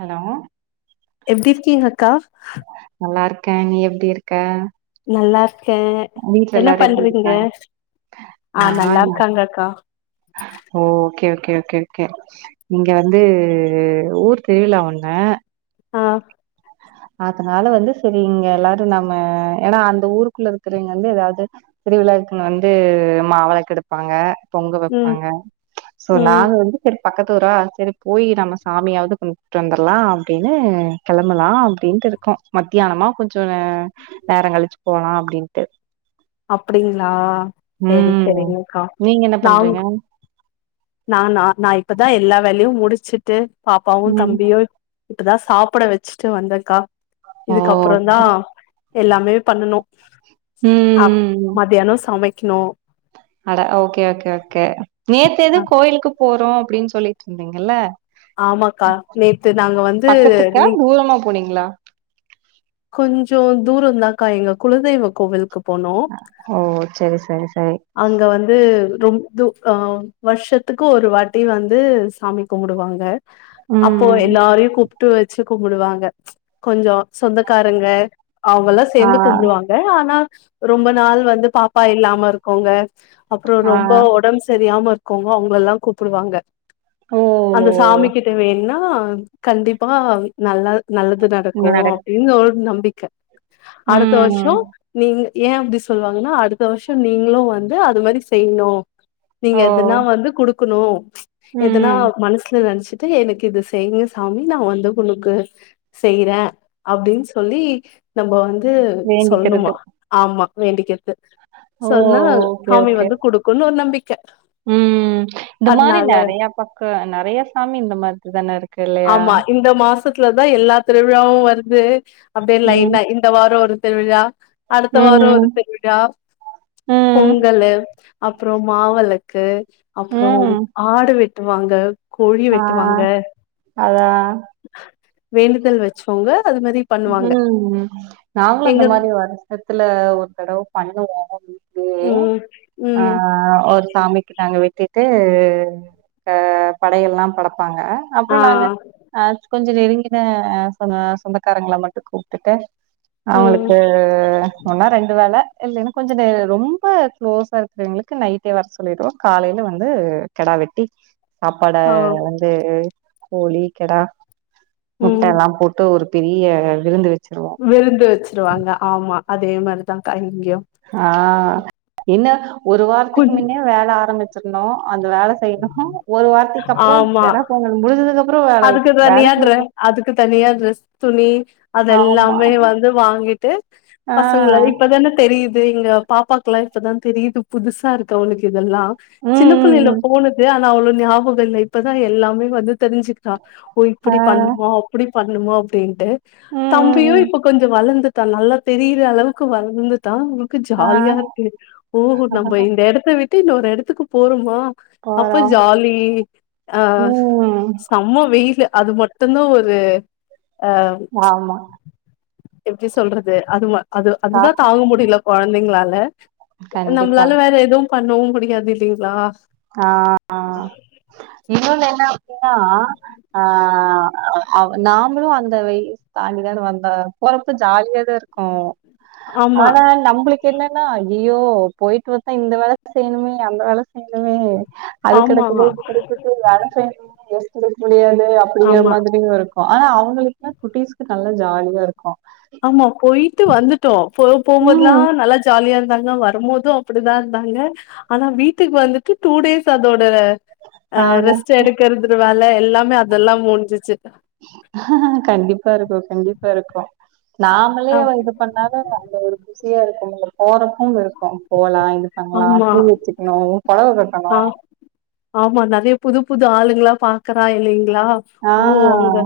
Hello எப்டிருக்கீங்க அக்கா நல்லா இருக்கே நீ எப்டி இருக்க நல்லா இருக்க வீட்ல என்ன எல்லாரு எப்டி பண்றீங்க இருக்காங்க ஆ நான் நல்லாருக்காங்க அக்கா ஓ ஓகே ஓகே ஓகே ஓகே இங்க வந்து ஊர் திருவிழா ஒண்ணு அ அதனால வந்து செரி இங்க எல்லாரு நம்ம ஏன்னா அந்த ஊருக்குள்ள இருக்கறவைங்க வந்து ஏதாவ்து திருவிழாக்குன்னு வந்து மாவெளக்கெடுப்பாங்க பொங்க ம் வப்பாங்க சோ ம் நாங்க வந்து செரி பக்கத்தூரா செரி போய் நம்ம சாமியாவ்து கும்ட்டு வந்துர்லா அப்டின்னு கெளம்பலா அப்டின்ட்டு இருக்கோ மத்தியானமா கொஞ்சோ நே நேரோ கழிச்சு போலா அப்டின் அப்டிங்களா செரி ம் செரிங்கக்கா நீங்க என்ன நாங் பண்றீங்க நானா நா இப்பதா எல்லா வேலயு முடிச்சுட்டு பாப்பாவு ம் தம்பியு இப்பதா சாப்ட வச்சுட்டு வந்தக்கா ஓ இதுக்கப்றோ தா எல்லாமே பண்ணணு ம், அ ம். மத்தியானோ சமைக்கணு அட ஓகே ஓகே ஓகே நேத்து ஏதோ அ கோயிலுக்கு போறோ அப்டின்னு சொல்லிட்ருந்திங்கல்ல ஆமாக்கா நேத்து நாங்க வந்து பக்கத்துக்கா நீ தூரமா போனீங்ளா கொஞ்சோ தூரந்தாக்கா எங்க குலதெய்வ கோவில் க்கு போனோ ஓ சரி சரி சரி அங்க வந்து ரொம்ப து அ வர்ஷத்துக்கு ஒரு வாட்டி வந்து சாமி கும்புடுவாங்க அப்போ ம். எல்லாரையு கூப்ட்டு வச்சு கும்டுவாங்க கொஞ்சோ சொந்த காரங்க அவுங்கல்லா ஆ. சேந்து கும்டுவாங்க ஆனா ரொம்ப நாள் வந்து பாப்பா இல்லாம இருக்கவுங்க அப்றோ ஆ. ரொம்ப ஒடம் சரியாம இருக்கவுங்கங்க அவுங்லெல்லா கூப்டுவாங்க ஓ! அந்த சாமிக்கிட்ட வேண்டுனா கண்டிப்பா நல்லா நல்லது நட என்ன க்குனு நடக் அப்டினு ஒரு நம்பிக்க அடுத்த வர்ஷோ ம். நீங்க ஏ அப்டி சொல்லுவாங்கன்னா அடுத்த வர்ஷோ நீங்ளு வந்து அது மாதிரி செய்ணு நீங்க ஓ! எதனா வந்து குடுக்கணு எதனா ம். மனசுல நெனச்சு எனக்கு இது செய்ங்க சாமி நா வந்து உனக்கு செய்றே அப்டின் சொல்லி நம்ம வந்து வேண்டிக்கிறது. சொல்னுமா ஆமா வேண்டிக்றது ஓ! சொன்னா ஓகே, சாமி ஓகே. வந்து குடுக்குன்னு ஒரு நம்பிக்க ம் இந்த மாதிரி அதனால நறைய பக்கோ நறைய சாமி இந்த மாதிரி தானா இருக் ஆமா இந்த மாசத்துல தா எல்லா திருவிழாவு வருது அப்டியே ம். லைன்னா இந்த வாரோ ஒரு திருவிழா அடுத்த ம், வாரோ ஒரு ம். திருவிழா ம். பொங்கலு அப்றோ மாவிளக்கு அப்றோம் ம். ஆடு வெட்டுவாங்க கோழி ஆ வெட்டுவாங்க அதா வேண்டுதல் வச்சோங்க அது மாரி பண்ணுவாங்க ம் நாங்ளு அந்த எங்க மாதிரி வர்ஷத்துல ஒரு தடவ அந்த மாதிரி பண்ணுவோ அப்டியே ம் ஆ ம் ஒரு சாமிக்கு நாங்க வெட்டிட்டு படையள்ல்லா படைப்பாங்க அப்றோ ஆ நாங்க அ கொஞ்சோ நெருங்கிய சொந்த சொந்நகார க்காரங்கள மட்டு கூப்ட்டுட்டு ம் அவுங்களுக்கு ஒன்னா ரெண்டு வேல இல்லன்னா கொஞ்சோ ரொம்ப க்ளோஸா இருக்கிறவங்ளுக்கு நைட்டே வர சொல்லிடுவோ காலையில வந்து கெடா வெட்டி சாப்பாட ஆ வந்து கோழி கெடா ம் முட்டல்லா போட்டு ஒரு பெரிய விருந்து வச்சிருவோ விருந்து வச்சிருவாங்க ஆமா அதே மாரிதாங்கா இங்கியு அ இன்ன ஒரு வாரத்துக்கு கொஞ் முன்னே வேல ஆரம்மிச் அந்த வேல செய்ணு ஒரு வார்த்தைக்கு அப்றோ ஆமா கெடா பொங்க முடி்சதுக்கு அப்றோ அதுக்கு தனியாத ட்ர அதுக்கு தனியா ட்ரஸ் துணி ஆமா. அதெல்லாமே வந்து வாங்கிட்டு ஆ. பசங்கள இப்பதான தெரியுது எங்க பாப்பாக்ல்லா இப்பதா தெரியுது புதுசா இருக்கு அவளுக்கு இதெல்லா ம், சின்ன புள்ளைல ம், ம். போனது அ போ நியாபகோ இல்ல இப்பதா எல்லாமே வந்து தெரிஞ்சுக்கிறா ஓ ஆ. இப்டி பண்ணு மா அப்டி பண்ணுமோ அப்டின்ட்டு ம், ம், தம்பியு ம். இப்ப கொஞ்சோ வளந்து டா நல்லா தெரிற அளவுக்கு வளந்துட்டா ஆ. ஜாலியா இருக்கு ஓ நம்ம இந்த எடத்த விட்டு இன்னொரு எடத்துக்கு போறோமா அப்ப போறோம். ஜாலி ஆ ம். செம்ம வெயிலு அது மட்டுந்தா ஒரு ஆ ஆமா. எப்டி சொல்றது அது ம அது அதுதா தாக்கம் தாங்க முடியல கொழந்தைங்களால கண்டிப்பா. நம்மளால வேற எதுவும் பண்ணவும் முடியாது இல்லைங்களா ஆ இன்னொன்னு என்ன அப்டின்னா ஆ அவ நாமளும் அந்த வய தாண்டிதான வந்தோ பொறப்ப ஜாலிய தா இரு க்கும் ஆமா ஆனா நம்மளுக் என்னன்னா ஐயயோ போயிட்டு வத்தா இந்த வேல செய்யணுமே அந்த வேல செய்யணுமே அது ஆமா கெடக்குது இது கெடக்குது வேல செய்ய முடியாது அப்டிங்கிற ஆமா மாதிரியும் இருக்கும் ஆனா அவங்களுக்குல்லாம் குட்டிஸ்க்கு நல்லா ஜாலியா இருக்கும் ஆமா போயிட்டு வந்துட்டோ போ போம்போதல்லா ம். நல்லா ஜா ஜாலியா இருந்தாங்க வரும்போதும் அப்டிதா இருந்தாங்க ஆனா வீட்டுக்கு வந்துட்டு டூ டேஸ் அதோட ஆ ரெஸ்ட் எடுக்கறது வேல எல்லாமே அதெல்லாம் முடிஞ்சிச்சு கண்டிப்பா இருக்கும் கண்டிப்பா இருக்கும் நாமளே ஆ பண்ணாலும் அந்த ஒரு குசியா இருக்கும் போறப்பவும் இருக்கும் போலா இப்டி பண்ணலாம் ஆமா பூ வச்சக்கணும் பொடவ ஆ கட்டணும் ஆமா நறைய புது புது ஆளுங்களா பாக்குறா இல்லைங்களா ஆ. ஓ அவங்க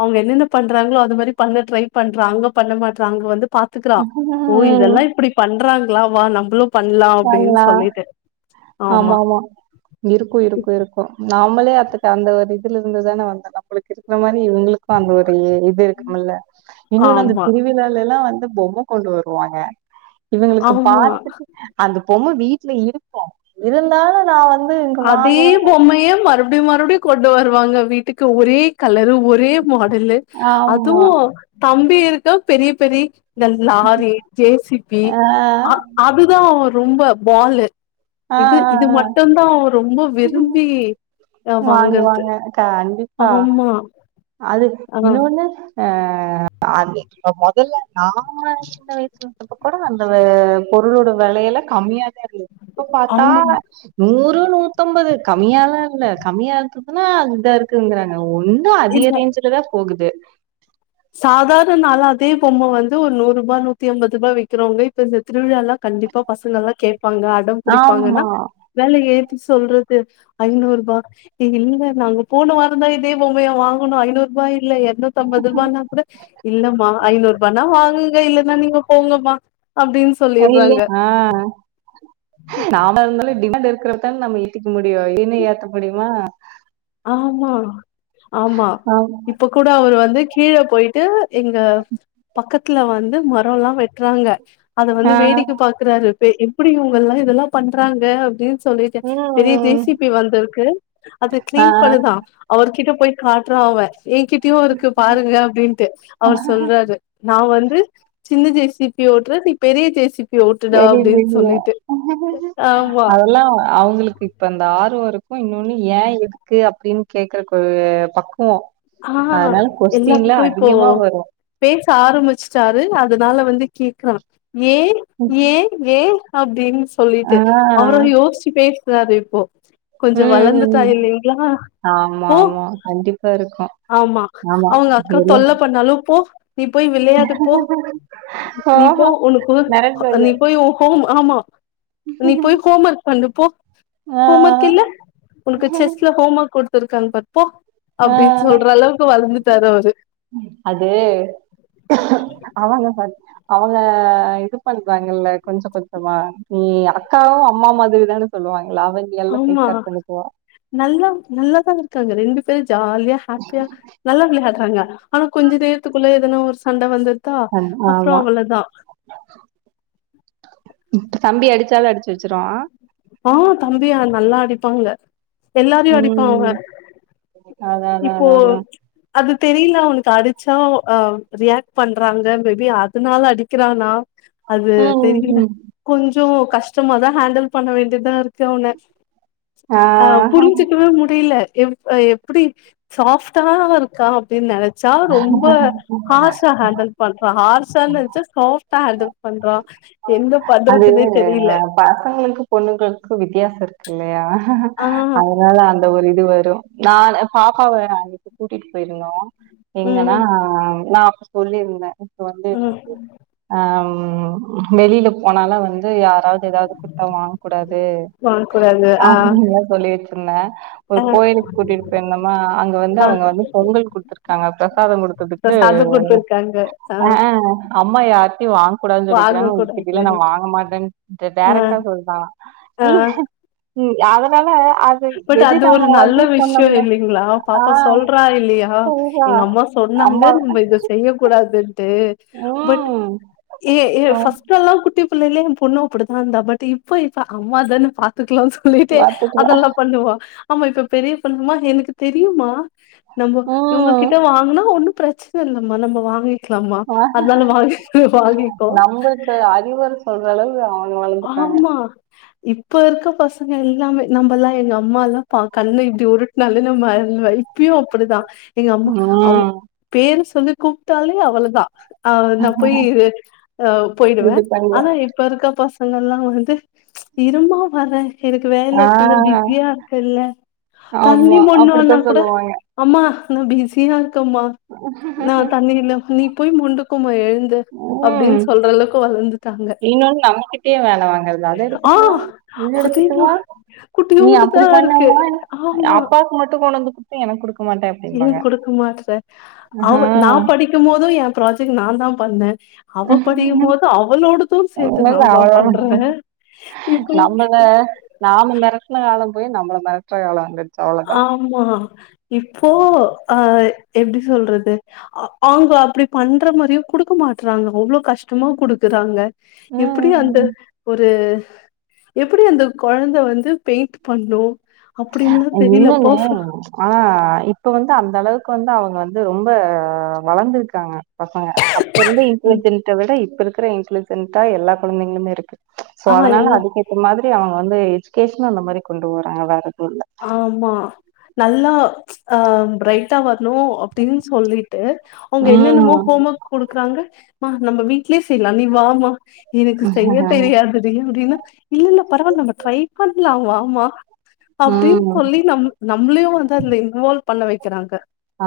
அவங்க என்னென்ன பண்றாங்களோ அது மாரி பண்ண ட்ரை பண்றாங்க பண்ண மாட்டறாங்க வந்து பா த்துக்கறா ஓ ம். இதெல்லா இப்டி பண்றாங்களா வா நம்மளும் பண்ணலா தன்னா ஆமா ஆமா இருக்கும் இருக்கும் இருக்கும் நாமளே அதுக்கு அந்த ஒரு இதுல இருந்து தானே வந்த நம்மளுக்கு இரு க்கிற மாரி இவங்களுக்கும் அந்த ஒரு இது இரு ல்ல இன்னொன்னு அந்த ஆமா திருவிழாலல்லா வந்து பொம்ம கொண்டு வருவாங்க இவங்களுக்கு ஆமா பாத்தட்டு அந்த பொம்ம வீட்ல இருக்கும் இருந்தாலும் நா வந் அதே பொம்மைய மறுப படியும் மறுபடியும் கொண்டு வருவாங்க வீட்டுக்கு ஒரே கலரு ஒரே மாடல்லு ஆமா அதுவும் தம்பி இருக்க பெரிய பெரி இந்த லாரி ஜே சி பி ஆஹ் ஆ அதுதா ரொம்ப பாலு இது ஆஹ் ஆஹ் இது ஆஹ். மட்டுந்தா ரொம்ப விரும்பி அ வாங்கறது வாங்குவாங்க கண்டிப்பா ஆமா அது ஆ இன்ன ஒண்ணு ஆ அது மொதல்ல நாம சின்ன வயசுல ப்ப கூட அந்த பொருளோட விலையெல்லா கம்மியாதா இருந்தது இப்ப பாத்தா ஆமா நூறு நூ த்தம்பது கம்மியால்லா இல்ல கம்மியா இருந்ததுன்னா அதா இருக்குங்கிறாங்க ஒன்ன ன்னும் அதிக இல்ல ரேஞ்சல தா போகுது சாதாரண நாள அதே பொம்ம வந்து ஒரு நூறு ரூபா நூத்தி அம்பது ரூபா விக்கிறவங்க இப்ப இந்த திருவிழால்லா கண்டிப்பா பசங்கல்லா கேட்பாங்க அடம் பிடிப்பாங்கன்னா ஆமா வேல ஏத்தி சொல்றது ஐநூறுபா இல்ல நாங்க போண வாரந்தா இதே பொம்மைய வாங்குணோ ஐநூறுபா இல்ல எரநூத்தம்பது ரூபான்னா கூட இல்லம்மா ஐநூறு ரூபானா வாங்குங்க இல்லன்னா நீங்க போங்கம்மா அப்டின்னு சொ இல்ல ஆ நாம இருந்தாலும் டிமாண்ட் இருக்கிற நம்ம ஏத்திக்க முடியும் இன்னும் ஏத்த முடியுமா ஆமா ஆமா ஆமா இப்ப கூட அவரு வந்து கீழ போயிட்டு எங்க பக்கத் வீட்ல வந்து மரோல்லா வெட்றாங்க அத வந்து ஆ வேடிக்க பாக் குறாரு பே எப்டி இவுங்கெல்லா இதெல்லா பண்றாங்க அப்டின் சொல்லிட்டு பெரிய ஜே ம் சி பி வந்துருக்கு அது ஆ க்ளீன் பண்ணுதா அவருகிட்ட போயி காட்றா அவே ஏங்கிட்டயு இருக்கு பாருங்க அப்டின்ட்டு அவரு சொல்றாரு நா வந்து சின்ன ஜே சி பி ஓட்டுற நீ பெரிய ஜே சி பி ஓட்டுடா தெரியு அப்டின் தெரிய சொல்லிட்டு ஆமா அதெல்லா அவுங்களுக் இப்ப அந்த ஆர்வோருக்கு இன்னோன்னு ஏ எதுக்கு அப்டின்னு கேக்குறக்கு ஒரு பக்குவோ ஆ அதனால கொஸ்டின் எல்லா எல்லாத்துக்கு இப்போ அதிகமா வரு பேச ஆரம்பிச்சிட்டாரு அதுனால வந்து கேக்குறா ஏ ஏ ஏ அப்டின்னு ஆ சொல்லிட்டு அவர யோசிச்சு பேசுறாரு இப்போ கொஞ்சோ ம் வளர்ந்துட்டா ம் இல்லைங்களா ஆமா போ ஆமா கண்டிப்பா இருக்கு ஆமா அவுங்க அக்கா தொல்ல பண்ணாலு போ நீ போயி விளையாடு போ நீ போ ஆஹா! உனக்கு நடந்தது. நீ போயி உ ஹோம் ஆமா நீ போயி ஹோம் ஒர்க் பண்ணு போ ஆ, ஹோம் ஒர்க் இல்ல உனக்கு செஸ்ல ஹோம் ஒர்க் குடுத்துருக்காங்க பாரு போ ஆ. அப்டின்னு சொல்ற அளவுக்கு வளந்துட்டாரு அவரு அதுவே அவங்க [unintelligible] அவங்க இது பண்றாங்கல்ல கொஞ்சோ கொஞ்சமா நீ அக்காவு அம்மா மாதிரி தானு சொல்லுவாங்களா அவுங்க எல்லா ஆமா டேக்கேர் பண்ணிக்குவா நல்லா நல்லாதா இருக்காங்க ரெண்டு பேரு ஜாலியா ஹாப்பியா நல்லா விளையாடுறாங்க ஆனா கொஞ்ச நேரத்துக்குள்ள எதனா ஒரு சண்ட வந்து அ ஆமா இப்ப தம்பி அடுச்சாலு அடுச்சு வச்சிருவா ஆ தம்பியா நல்லா அடிப்பாங்க எல்லாரையு அடிப்பா அவே அதா இப்போ அது தெரியல அவனக்கு அடிச்சா ஆ ரியாக்ட் பண்றாங்க மேபி அதனால அடிக்கிறானா அது ம், தெரியல ம். கொஞ்சோ கஷ்டமாதா ஹேண்டல் பண்ண வேண்டியதா இருக்கு அவன ஆ புரிஞ்சுக்கவே முடியல எ எப்டி சாஃப்டாதா இருக்கா அப்டின்னு நெனச்சா ரொம்ப ஹார்ஷா ஹேண்டல் பண்றா ஹார்ஷான்னு நெனச்சா சாஃப்டா ஹேண்டல் பண்றா என்ன அது பண்றதுன்னே தெரியில பசங்களுக்கு பொண்ணுங்களுக்கு வித்தியாசோ இருக்கு இல்லையா ஆ அதனால அந்த அந்த ஒரு இது வரு நா பாப்பாவ அன்னைக்கு கூட்டிட்டு போயிருந்தோ எங்கனா ம் நா சொல்லியிருந்தே இப்ப வந்து ம் [unintelligible] ஆ ம் வெளியில போனாலே வந்து யாராவது எதாவது குடுத்தா வாங்க கூடாதுனு வாங்க கூடாது ஆ அப்படின்னுல்லா சொல்லி வச்சிருந்தே ஒரு ஆ கோயிலுக்கு கூட்டிட்டு போயிருந்தோமா அங்க வந்து ஆ அவுங்க வந்து பொங்கல் குடுத் தாங்க பிரசாதோ இப்ப குடுத்ததுக்கு சாதம் குடுத்துருக்காங்க ஆ அ அ அம்மா யார்டயு வாங்க கூடாதுனு வாங்க சொல்லிக்கிறாங்க உங்க கூடாது கிட்டலா நா வாங்க மாட்டேனு ஆ டேரைக்டா சொல்டா ஆ ம் அதனால அ பட் அது ஒரு நல்ல விஷ்யோ இல்லிங்ளா ஆ பாப்பா சொல்றா இல்லியா ஆ சொல்றா எங்க அம்மா சொன்னாங்க அம்மா நம்ம இத செய்ய கூடாதுன்ட்டு பட் ம் ஏ ஏ ஆ ஃபஸ் ட்லல்லா குட்டி பிள்ளைல எ பொண்ணு அப்படிதா இந்தா பட் இப்ப இப்ப அம்மா தான பாத்துக்கலான் சொல்லிட்டு பாத்துக்கலா அதெல்லா பண்ணுவா ஆமா இப்ப பெரிய பொண்ணுமா எனக்கு தெரியுமா நம்ம ம் இவங்ககிட்ட வாங்குனா ஒன்னு பிரச்சன இல்லம்மா நம்ம வாங்கி க்லாமா ஆ அதனால வாங்கிக்கோ வாங்கிக்கோ இப்ப அறிவர் சொல்ற அளவு ஆ ஆமா இப்ப இருக்க பசங்க எல்லாமே நம்பல்லா எங்க அம்மால்லா பாக் கண்ண இப்டி உருட்னாலே நம்ம [unintelligible] இப்பியு அப்பிடிதா எங்க அம்மா அவ் ம் பேர சொல்லி கூப்ட்டாலே அவ்வளதா அவ்ளந்தா போய் ஆ போய்டுவ இது பண்ணுவ ஆனா இப்ப இருக்க பச அங்கல்லா வந்து இரும்மா வர எனக்கு வேல ஆ இருக்குல்ல பிஸியா இருக்குல்ல தண்ணி ஆமா அப்படித்தா மோண்வான்னா கூட சொல்லுவாங்க அம்மா நா பிஸியா இருக்கம்மா நா தண்ணி இல்ல நீ போய் மோண்டுக்கோமா எழ் ந்து ம் அப்டின் சொல்ற அளவுக்கு வளந்துட்டாங்க இன்னொன்னு நமக்கு குட்டியா வேல வாங்குறது அத ஆ எடுத்துட்டு வா இத எடுத்துட்டு வா அதேதான் நீ குட்டியூண்டு அப்படி தான் இருக்கு பண்ணல்ல ஆமா அப்பாவுக்கு மட்டு கொண்டந்து குடுத்த எனக்கு குடுக் ஏ குடுக்க மாட்ற ஆ அவ நா படிக்கும் போது எ ப்ராஜெக்ட் நாந் தா பண்ண அவ படிக்கு போது அவளோடுது சேத்து நாந் தா அவ்ளோ பண்ற இப்ப நம்மள நாம மெரட்ன காலம் போய் நம்மள மெரட்ற காலோ வந்து ஆமா இப்போ ஆ எப்டி சொல்றது ஆ அவங்க அப்டி பண்ற மாரியு குடுக்க மாட்றாங்க அவ்வளோ கஷ்டமா குடுக்குறாங்க எப்டி அந்த ஒரு எப்பிடி அந்த கொழந்த வந்து பெயிண்ட் பண்ணு அப்டின்லா அ தெரில பர்ஃப என்னங்க அ இப்ப வந்து அந்த அளவுக்கு வந்து அவங்க வந்து ரொம்ப வளந்திருக்காங்க பசங்க அப்ப இருந்த ம் இன்டெலிஜென்ட்ட விட இப்ப இருக்கிற இன்டெலிஜென்டா எல்லா கொழந்தைங்களுமே இருக்கு சோ ஆ அதனால எல்லா அதுக்கேத்த மாதிரி அவங்க வந்து எஜிகேஷனு அந்த மாரி கொண்டு போறாங்க வேறெது இல்ல ஆமா நல்லா ஆ ப்ரைட்டா வர்ணு அப்டின் சொல்லிட்டு அவங்க என்னென்னமோ ம் ஹோம் ஒர்க் குடுக்குறாங்க மா நம்ம வீட்லே செய்லா நீ வாமா எனக்கு செய்ய தெரியாது தியா அப்டின்னா இல்ல இல்ல பரவால்ல நம்ம ட்ரை பண்லா வாமா அப்டின் ம் சொல்லி நம் நம்ளையு வந்து அதுல இன்வால்வ் பண்ண வைக்கிறாங்க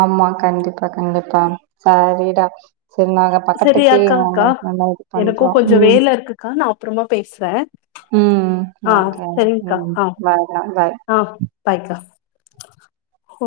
ஆமா கண்டிப்பா கண்டிப்பா சாரிடா சேரி நாங்க சரி பக்கத்துக்கே அக்கா அக்கா [unintelligible] இது பண்றோ ம் கா நா அப்றமா பேசுற ம் ஓகே ம் ஆ பாய்டா பாய் ஆ பாய்கா ஓ